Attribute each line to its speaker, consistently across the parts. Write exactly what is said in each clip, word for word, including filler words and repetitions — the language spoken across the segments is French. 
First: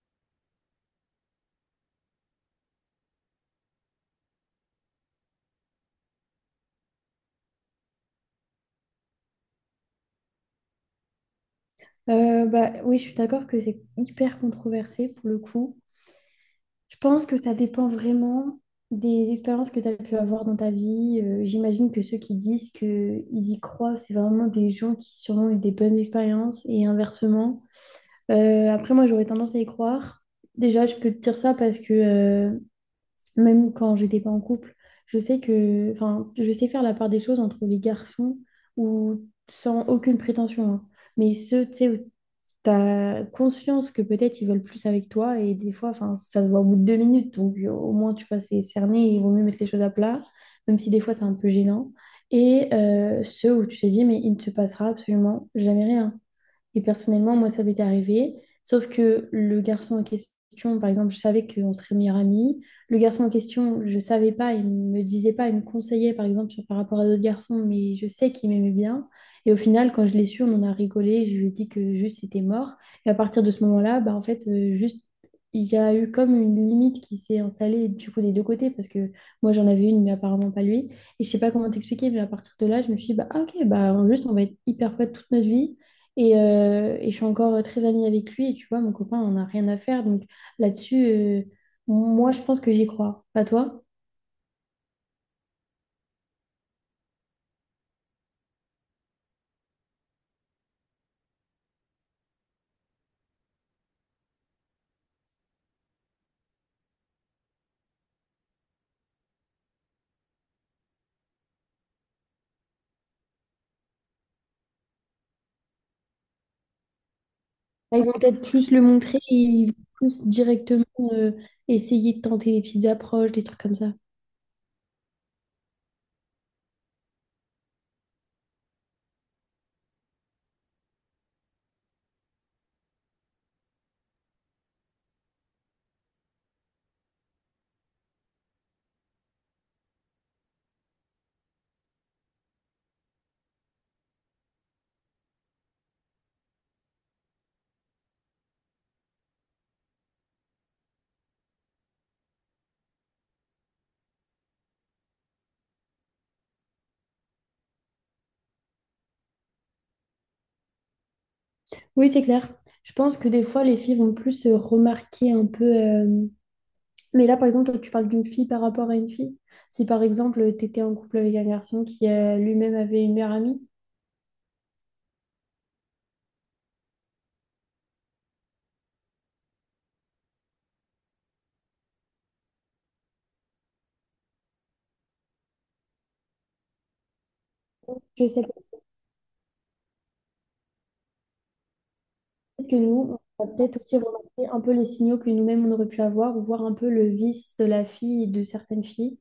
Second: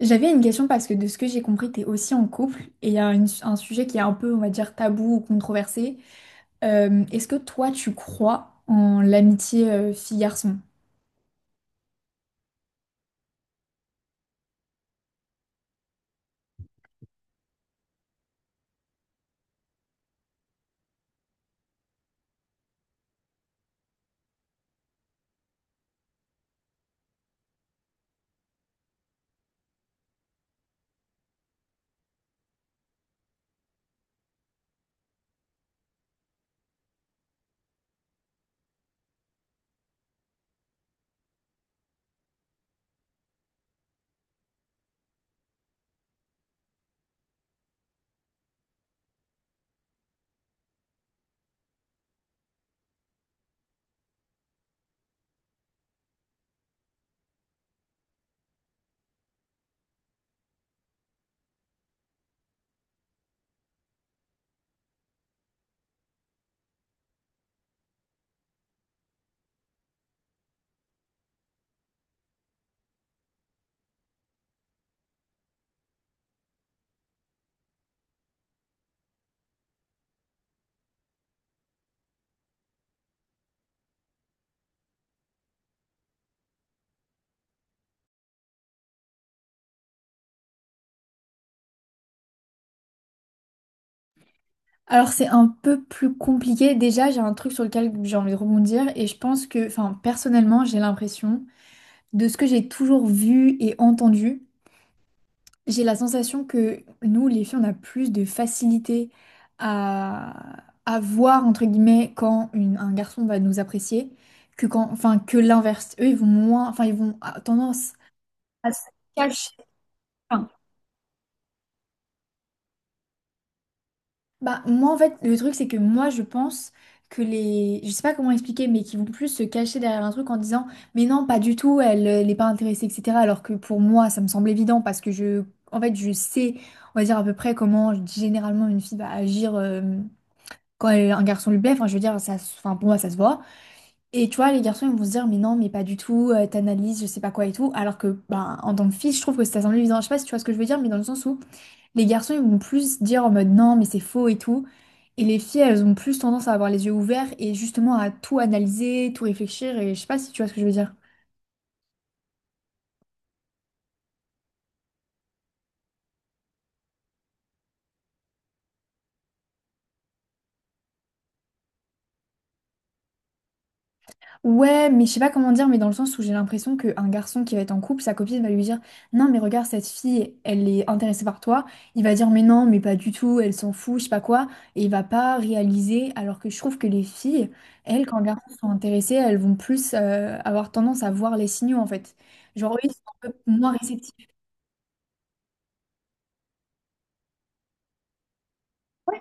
Speaker 1: J'avais une question parce que de ce que j'ai compris, t'es aussi en couple et il y a une- un sujet qui est un peu, on va dire, tabou ou controversé. Euh, est-ce que toi, tu crois en l'amitié euh, fille-garçon?
Speaker 2: Euh, bah, oui, je suis d'accord que c'est hyper controversé pour le coup. Je pense que ça dépend vraiment des expériences que tu as pu avoir dans ta vie. Euh, j'imagine que ceux qui disent qu'ils y croient, c'est vraiment des gens qui sûrement ont eu des bonnes expériences et inversement. Euh, après, moi, j'aurais tendance à y croire. Déjà, je peux te dire ça parce que euh, même quand j'étais pas en couple, je sais que, enfin, je sais faire la part des choses entre les garçons ou sans aucune prétention, hein. Mais ceux, tu sais, t'as conscience que peut-être ils veulent plus avec toi et des fois, enfin, ça se voit au bout de deux minutes, donc euh, au moins tu vois, c'est cerné, et il vaut mieux mettre les choses à plat, même si des fois c'est un peu gênant. Et euh, ceux où tu te dis, mais il ne se passera absolument jamais rien. Et personnellement, moi, ça m'était arrivé. Sauf que le garçon en question, par exemple, je savais qu'on serait meilleurs amis. Le garçon en question, je savais pas, il me disait pas, il me conseillait, par exemple, sur- par rapport à d'autres garçons, mais je sais qu'il m'aimait bien. Et au final, quand je l'ai su, on en a rigolé. Je lui ai dit que juste c'était mort. Et à partir de ce moment-là, bah, en fait, euh, juste, il y a eu comme une limite qui s'est installée du coup des deux côtés, parce que moi, j'en avais une, mais apparemment pas lui. Et je sais pas comment t'expliquer, mais à partir de là, je me suis dit, bah, ah, ok, bah, juste, on va être hyper potes toute notre vie. Et, euh, et je suis encore euh, très amie avec lui. Et tu vois, mon copain, on n'a rien à faire. Donc là-dessus, euh, moi, je pense que j'y crois. Pas toi?
Speaker 1: Alors, c'est un peu plus compliqué. Déjà, j'ai un truc sur lequel j'ai envie de rebondir et je pense que, enfin, personnellement, j'ai l'impression, de ce que j'ai toujours vu et entendu, j'ai la sensation que nous, les filles, on a plus de facilité à, à voir, entre guillemets, quand une- un garçon va nous apprécier, que quand, enfin, que l'inverse. Eux, ils vont moins, enfin, ils vont à- tendance
Speaker 2: Ils vont peut-être plus
Speaker 1: à
Speaker 2: le
Speaker 1: se
Speaker 2: montrer et
Speaker 1: cacher.
Speaker 2: ils vont plus
Speaker 1: Enfin,
Speaker 2: directement euh, essayer de tenter des petites approches, des trucs comme ça.
Speaker 1: bah, moi, en fait, le truc, c'est que moi, je pense que les, je sais pas comment expliquer, mais qui vont plus se cacher derrière un truc en disant, mais non, pas du tout, elle, euh, elle n'est pas intéressée, et cetera. Alors que pour moi, ça me semble évident parce que je, en fait, je sais, on va dire à peu près comment généralement une fille va agir. Euh, quand un garçon lui plaît, enfin, je veux dire, ça, se- enfin, pour moi, ça se voit. Et tu vois, les garçons, ils vont se dire, mais non, mais pas du tout, euh, t'analyses, je sais pas quoi et tout. Alors que, ben, en tant que fille, je trouve que ça semble évident. Je sais pas si tu vois ce que je veux dire, mais dans le sens où les garçons, ils vont plus dire en mode non, mais c'est faux et tout. Et les filles, elles ont plus tendance à avoir les yeux ouverts et justement à tout analyser, tout réfléchir. Et je sais pas si tu vois ce que je veux dire.
Speaker 2: Oui, c'est clair. Je pense que des fois, les filles vont plus euh, remarquer un peu. Euh, Mais là, par exemple, toi, tu parles d'une fille par rapport à une fille. Si par exemple, tu étais en couple avec un garçon qui euh, lui-même avait une meilleure amie,
Speaker 1: Ouais, mais je sais pas comment dire, mais dans le sens où j'ai l'impression qu'un garçon qui va être en couple, sa copine va lui dire, non, mais regarde, cette fille, elle est intéressée par toi. Il va dire, mais non, mais pas du tout, elle s'en fout, je sais pas quoi. Et il va pas réaliser, alors que je trouve que les filles, elles, quand les
Speaker 2: je sais
Speaker 1: garçons
Speaker 2: pas.
Speaker 1: sont intéressés, elles vont plus euh, avoir tendance à voir les signaux, en fait.
Speaker 2: Peut-être
Speaker 1: Genre,
Speaker 2: que
Speaker 1: eux, ils sont
Speaker 2: nous,
Speaker 1: un peu
Speaker 2: on va
Speaker 1: moins
Speaker 2: peut-être aussi
Speaker 1: réceptifs.
Speaker 2: remarquer un peu les signaux que nous-mêmes on aurait pu avoir, ou voir un peu le vice de la fille et de certaines filles.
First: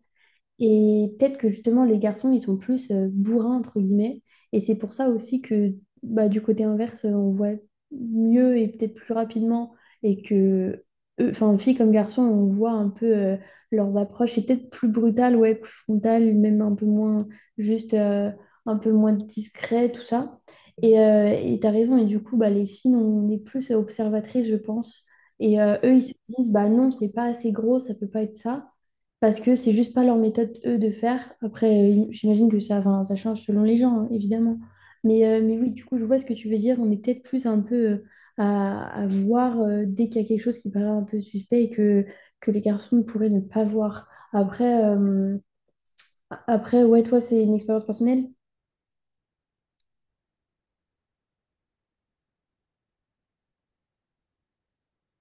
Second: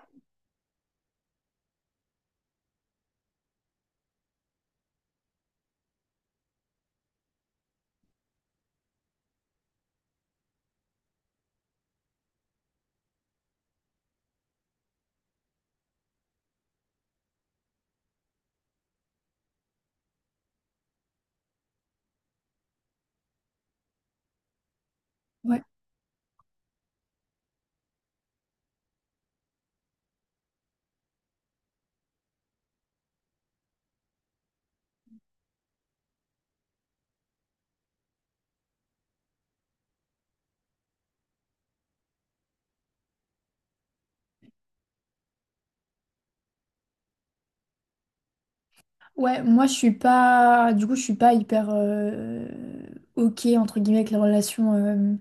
Speaker 2: Et peut-être que justement, les garçons, ils sont plus euh, bourrins, entre guillemets. Et c'est pour ça aussi que bah, du côté inverse, euh, on voit mieux et peut-être plus rapidement. Et que, eux- enfin, filles comme garçons, on voit un peu euh, leurs approches. Et peut-être plus brutales, ouais, plus frontales, même un peu moins, juste euh, un peu moins discret, tout ça. Et euh, et t'as raison. Et du coup, bah, les filles, on est plus observatrices, je pense. Et
Speaker 1: Ouais.
Speaker 2: euh, eux, ils se disent, bah non, c'est pas assez gros, ça peut pas être ça parce que c'est juste pas leur méthode, eux, de faire. Après, euh, j'imagine que ça, enfin, ça change selon les gens, hein, évidemment. Mais, euh, mais oui, du coup, je vois ce que tu veux dire. On est peut-être plus un peu euh, à, à voir euh, dès qu'il y a quelque chose qui paraît un peu suspect et que, que les garçons pourraient ne pas voir. Après, euh, après, ouais, toi, c'est une expérience personnelle?
Speaker 1: Ouais, moi je suis pas, du coup je suis pas hyper euh, ok entre guillemets avec les relations euh,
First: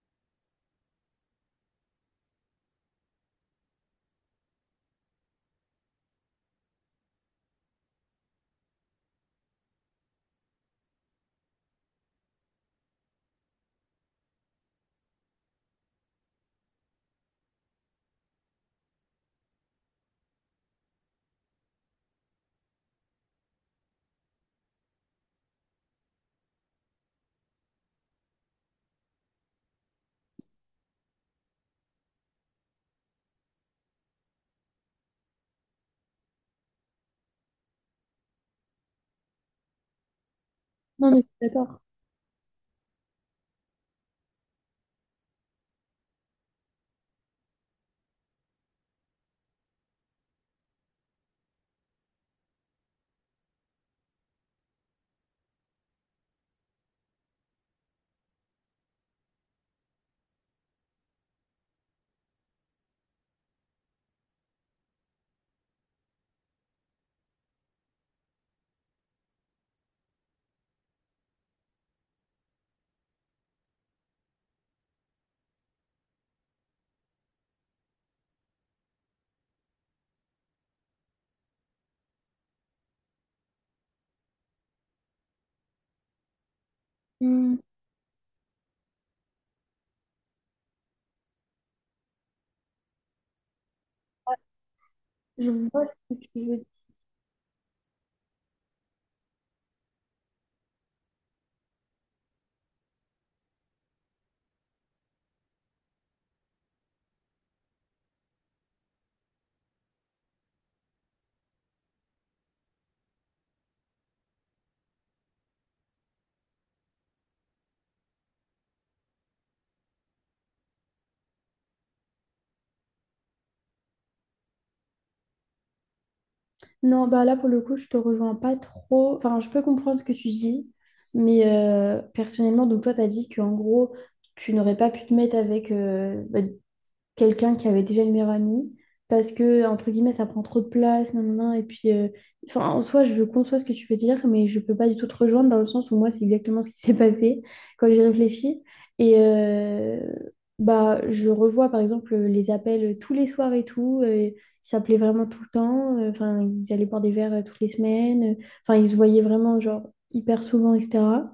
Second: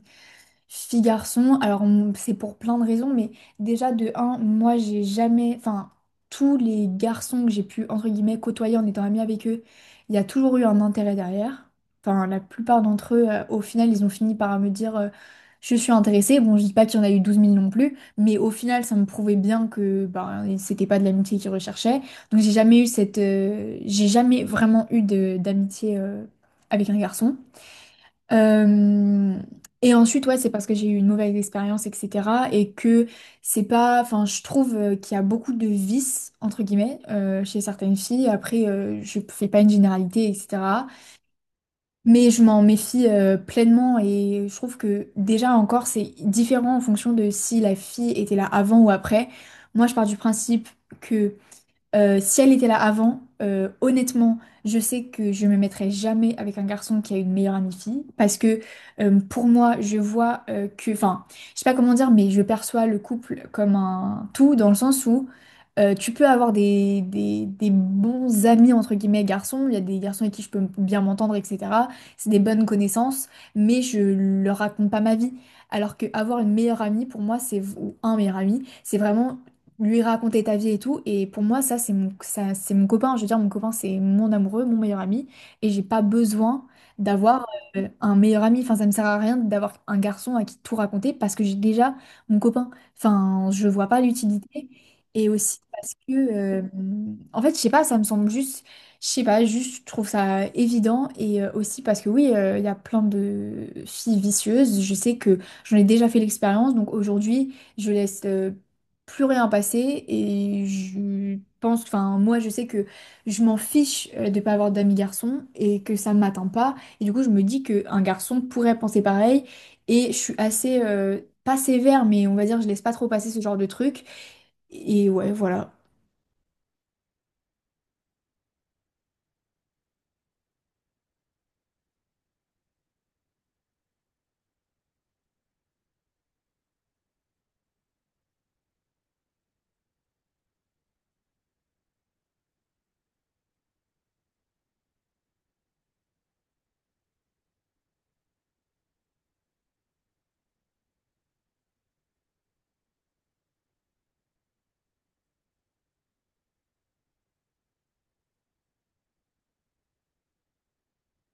Speaker 1: fille garçon, alors m- c'est pour plein de raisons, mais déjà de un, moi j'ai jamais, enfin tous les garçons que j'ai pu entre guillemets côtoyer en étant amie avec eux, il y a toujours eu un intérêt derrière. Enfin la plupart d'entre eux, euh, au final, ils ont fini par me dire euh, je suis intéressée. Bon, je dis pas qu'il y en a eu douze mille non plus, mais au final ça me prouvait bien que ben, c'était pas de l'amitié qu'ils recherchaient. Donc j'ai jamais eu cette, euh, j'ai jamais vraiment eu de d'amitié euh, avec un garçon. Euh, et ensuite, ouais, c'est parce que j'ai eu une mauvaise expérience, et cetera. Et que c'est pas. Enfin, je trouve euh, qu'il y a beaucoup de vices, entre guillemets, euh, chez certaines filles. Après, euh, je fais pas une généralité, et cetera.
Speaker 2: Non, mais je suis d'accord.
Speaker 1: Mais je m'en méfie euh, pleinement. Et je trouve que déjà encore, c'est différent en fonction de si la fille était là avant ou après. Moi, je pars du principe. Que euh, si elle était là avant, euh, honnêtement, je sais que je me mettrai jamais avec un garçon qui a une meilleure amie fille parce que euh, pour moi, je vois euh, que, enfin, je sais pas comment dire, mais je perçois le couple comme un tout dans le sens où euh, tu peux avoir des, des, des bons amis entre guillemets garçons, il y a des garçons avec qui je peux bien m'entendre, et cetera. C'est des bonnes connaissances, mais je leur raconte pas ma vie. Alors qu'avoir une meilleure amie, pour moi, c'est ou un meilleur ami, c'est vraiment lui raconter ta vie et tout. Et pour moi, ça, c'est mon, ça, c'est mon copain. Je veux dire, mon copain, c'est mon amoureux, mon meilleur ami. Et j'ai pas besoin d'avoir
Speaker 2: Hmm,
Speaker 1: euh, un meilleur ami. Enfin, ça me sert à rien d'avoir un garçon à qui tout raconter parce que j'ai déjà mon copain. Enfin, je vois pas l'utilité. Et
Speaker 2: je
Speaker 1: aussi
Speaker 2: vois
Speaker 1: parce
Speaker 2: ce
Speaker 1: que,
Speaker 2: que tu veux
Speaker 1: euh,
Speaker 2: dire.
Speaker 1: en fait, je sais pas, ça me semble juste, je sais pas, juste, je trouve ça évident. Et euh, aussi parce que, oui, euh, il y a plein de filles vicieuses. Je sais que j'en ai déjà fait l'expérience. Donc aujourd'hui, je laisse. Euh, plus rien passé et je pense, enfin moi je sais que je m'en fiche euh, de pas avoir d'amis garçons et que ça ne m'atteint pas et du coup je me dis qu'un garçon pourrait penser pareil et je suis assez, euh, pas sévère mais on va dire je laisse pas trop passer ce genre de truc et ouais voilà.
Speaker 2: Non, bah là, pour le coup, je te rejoins pas trop. Enfin, je peux comprendre ce que tu dis, mais euh, personnellement, donc toi, tu as dit qu'en gros, tu n'aurais pas pu te mettre avec, euh, bah, quelqu'un qui avait déjà une meilleure amie parce que, entre guillemets, ça prend trop de place, nan, nan, nan, et puis, euh, enfin, en soi, je conçois ce que tu veux dire, mais je peux pas du tout te rejoindre dans le sens où moi, c'est exactement ce qui s'est passé quand j'ai réfléchi. Et euh, bah, je revois, par exemple, les appels tous les soirs et tout. Euh, ils s'appelaient vraiment tout le temps. Euh, Enfin, ils allaient boire des verres euh, toutes les semaines. Enfin, ils se voyaient vraiment, genre, hyper souvent, et cetera.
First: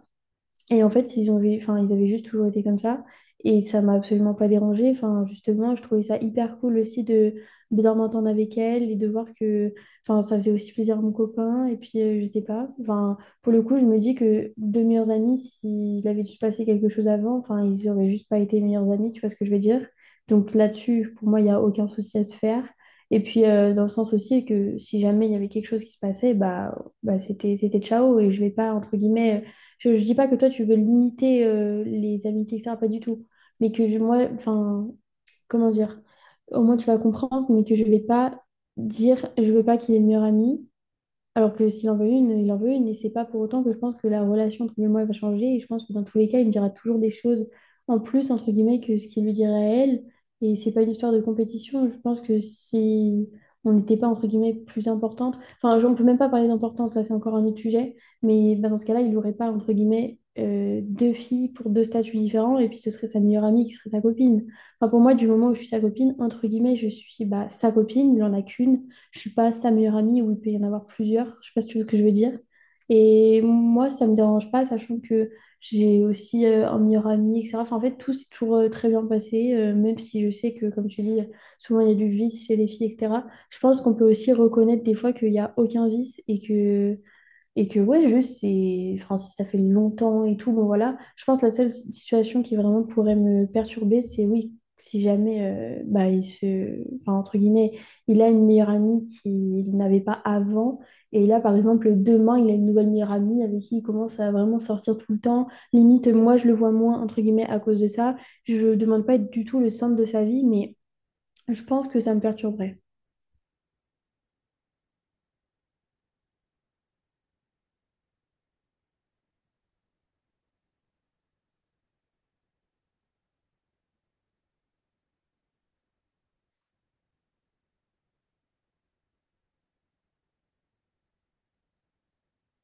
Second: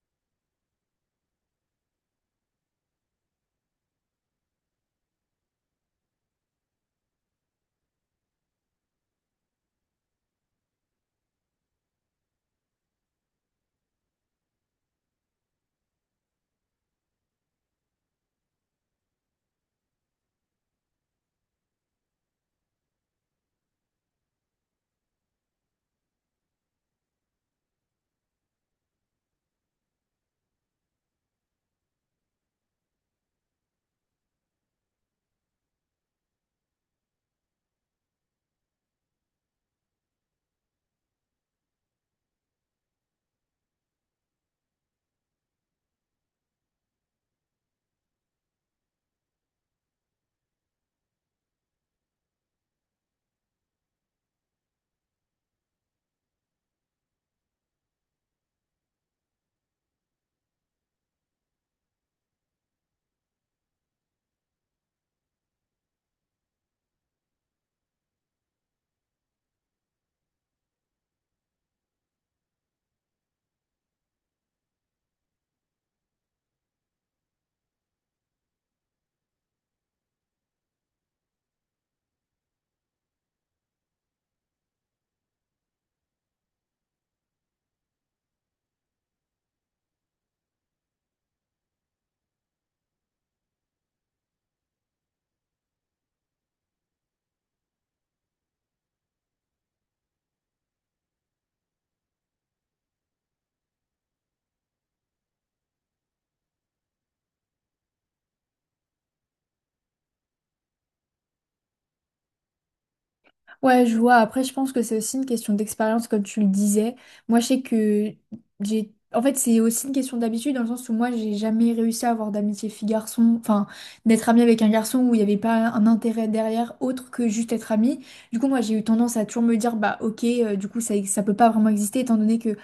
Speaker 2: Et en fait, ils ont vu, enfin, ils avaient juste toujours été comme ça. Et ça m'a absolument pas dérangée. Enfin, justement, je trouvais ça hyper cool aussi de bien m'entendre avec elle et de voir que, enfin, ça faisait aussi plaisir à mon copain. Et puis, euh, je sais pas. Enfin, pour le coup, je me dis que deux meilleurs amis, s'il avait juste passé quelque chose avant, enfin, ils auraient juste pas été meilleurs amis. Tu vois ce que je veux dire? Donc là-dessus, pour moi, il y a aucun souci à se faire. Et puis, euh, dans le sens aussi que si jamais il y avait quelque chose qui se passait, bah, bah c'était, c'était ciao. Et je vais pas, entre guillemets, je ne dis pas que toi, tu veux limiter euh, les amitiés, et cetera. Pas du tout. Mais que je- moi, enfin, comment dire? Au moins, tu vas comprendre, mais que je vais pas dire, je veux pas qu'il ait le meilleur ami. Alors que s'il en veut une, il en veut une. Et c'est pas pour autant que je pense que la relation entre lui et moi va changer. Et je pense que dans tous les cas, il me dira toujours des choses en plus, entre guillemets, que ce qu'il lui dirait à elle. Et c'est pas une histoire de compétition. Je pense que si on n'était pas, entre guillemets, plus importante, enfin, je- on peut même pas parler d'importance, là, c'est encore un autre sujet. Mais bah, dans ce cas-là, il n'aurait pas, entre guillemets, euh, deux filles pour deux statuts différents. Et puis ce serait sa meilleure amie qui serait sa copine. Enfin, pour moi, du moment où je suis sa copine, entre guillemets, je suis bah, sa copine, il en a qu'une. Je suis pas sa meilleure amie où il peut y en avoir plusieurs. Je sais pas si tu vois ce que je veux dire. Et moi, ça me dérange pas, sachant que j'ai aussi euh, un meilleur ami, et cetera. Enfin, en fait, tout s'est toujours euh, très bien passé, euh, même si je sais que, comme tu dis, souvent il y a du vice chez les filles, et cetera. Je pense qu'on peut aussi reconnaître des fois qu'il n'y a aucun vice et que et que ouais, juste, c'est... Enfin, si ça fait longtemps et tout, bon voilà. Je pense que la seule situation qui vraiment pourrait me perturber, c'est oui, si jamais, euh, bah, il se... Enfin, entre guillemets, il a une meilleure amie qu'il n'avait pas avant. Et là, par exemple, demain, il a une nouvelle meilleure amie avec qui il commence à vraiment sortir tout le temps. Limite, moi, je le vois moins, entre guillemets, à cause de ça. Je demande pas être du tout le centre de sa vie, mais je pense que ça me perturberait.
Speaker 1: Ouais, je vois. Après, je pense que c'est aussi une question d'expérience, comme tu le disais. Moi, je sais que j'ai. En fait, c'est aussi une question d'habitude, dans le sens où moi, j'ai jamais réussi à avoir d'amitié fille-garçon, enfin, d'être amie avec un garçon où il n'y avait pas un intérêt derrière autre que juste être amie. Du coup, moi, j'ai eu tendance à toujours me dire, bah, ok, euh, du coup, ça, ça peut pas vraiment exister, étant donné que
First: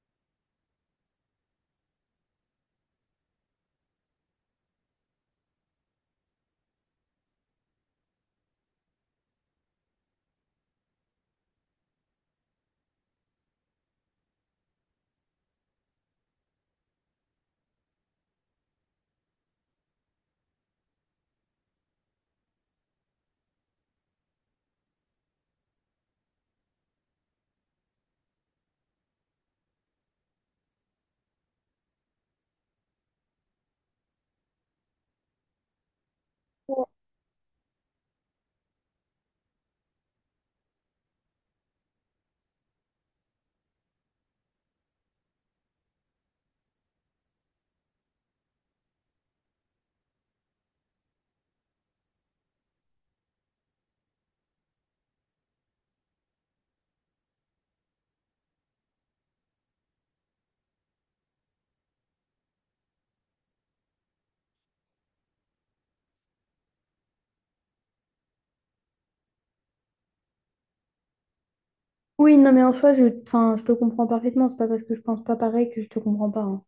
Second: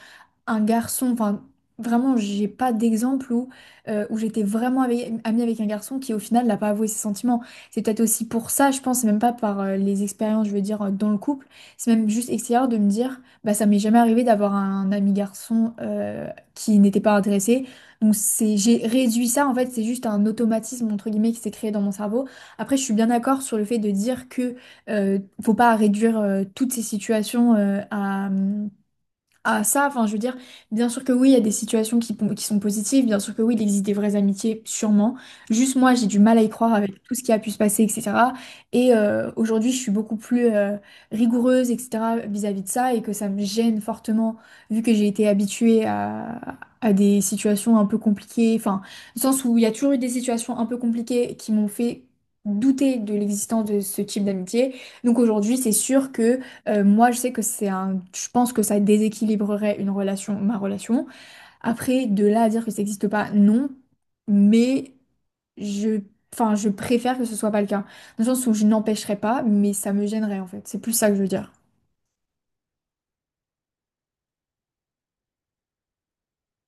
Speaker 1: un garçon, enfin vraiment j'ai pas d'exemple où, euh, où j'étais vraiment avec- amie avec un garçon qui au final n'a pas avoué ses sentiments. C'est peut-être aussi pour ça, je pense, c'est même pas par euh, les expériences, je veux dire, euh, dans le couple, c'est même juste extérieur de me dire, bah ça m'est jamais arrivé d'avoir un ami garçon euh, qui n'était pas intéressé. Donc c'est, j'ai réduit ça, en fait c'est juste un automatisme entre guillemets qui s'est créé dans mon cerveau. Après je suis bien d'accord sur le fait de dire que euh, faut pas réduire euh, toutes ces situations euh, à... hum, à ça, enfin je veux dire, bien sûr que oui, il y a des situations qui, pon- qui sont positives, bien sûr que oui, il existe des vraies amitiés, sûrement. Juste moi, j'ai du mal à y croire avec tout ce qui a pu se passer, et cetera. Et euh, aujourd'hui, je suis beaucoup plus euh, rigoureuse, et cetera vis-à-vis de ça, et que ça me gêne fortement, vu que j'ai été habituée à, à des situations un peu compliquées, enfin, dans le sens où il y a toujours eu des situations un peu compliquées qui m'ont fait douter de l'existence de ce type d'amitié. Donc aujourd'hui, c'est sûr que... Euh, moi, je sais que c'est un... Je pense que ça déséquilibrerait une relation, ma relation. Après, de là à dire que ça n'existe pas, non. Mais je... Enfin, je préfère que ce soit pas le cas. Dans le sens où je n'empêcherai pas, mais ça me gênerait, en fait. C'est plus ça que je veux dire.
Speaker 2: Oui, non, mais en soi, je, enfin, je te comprends parfaitement. C'est pas parce que je pense pas pareil que je te comprends pas, hein.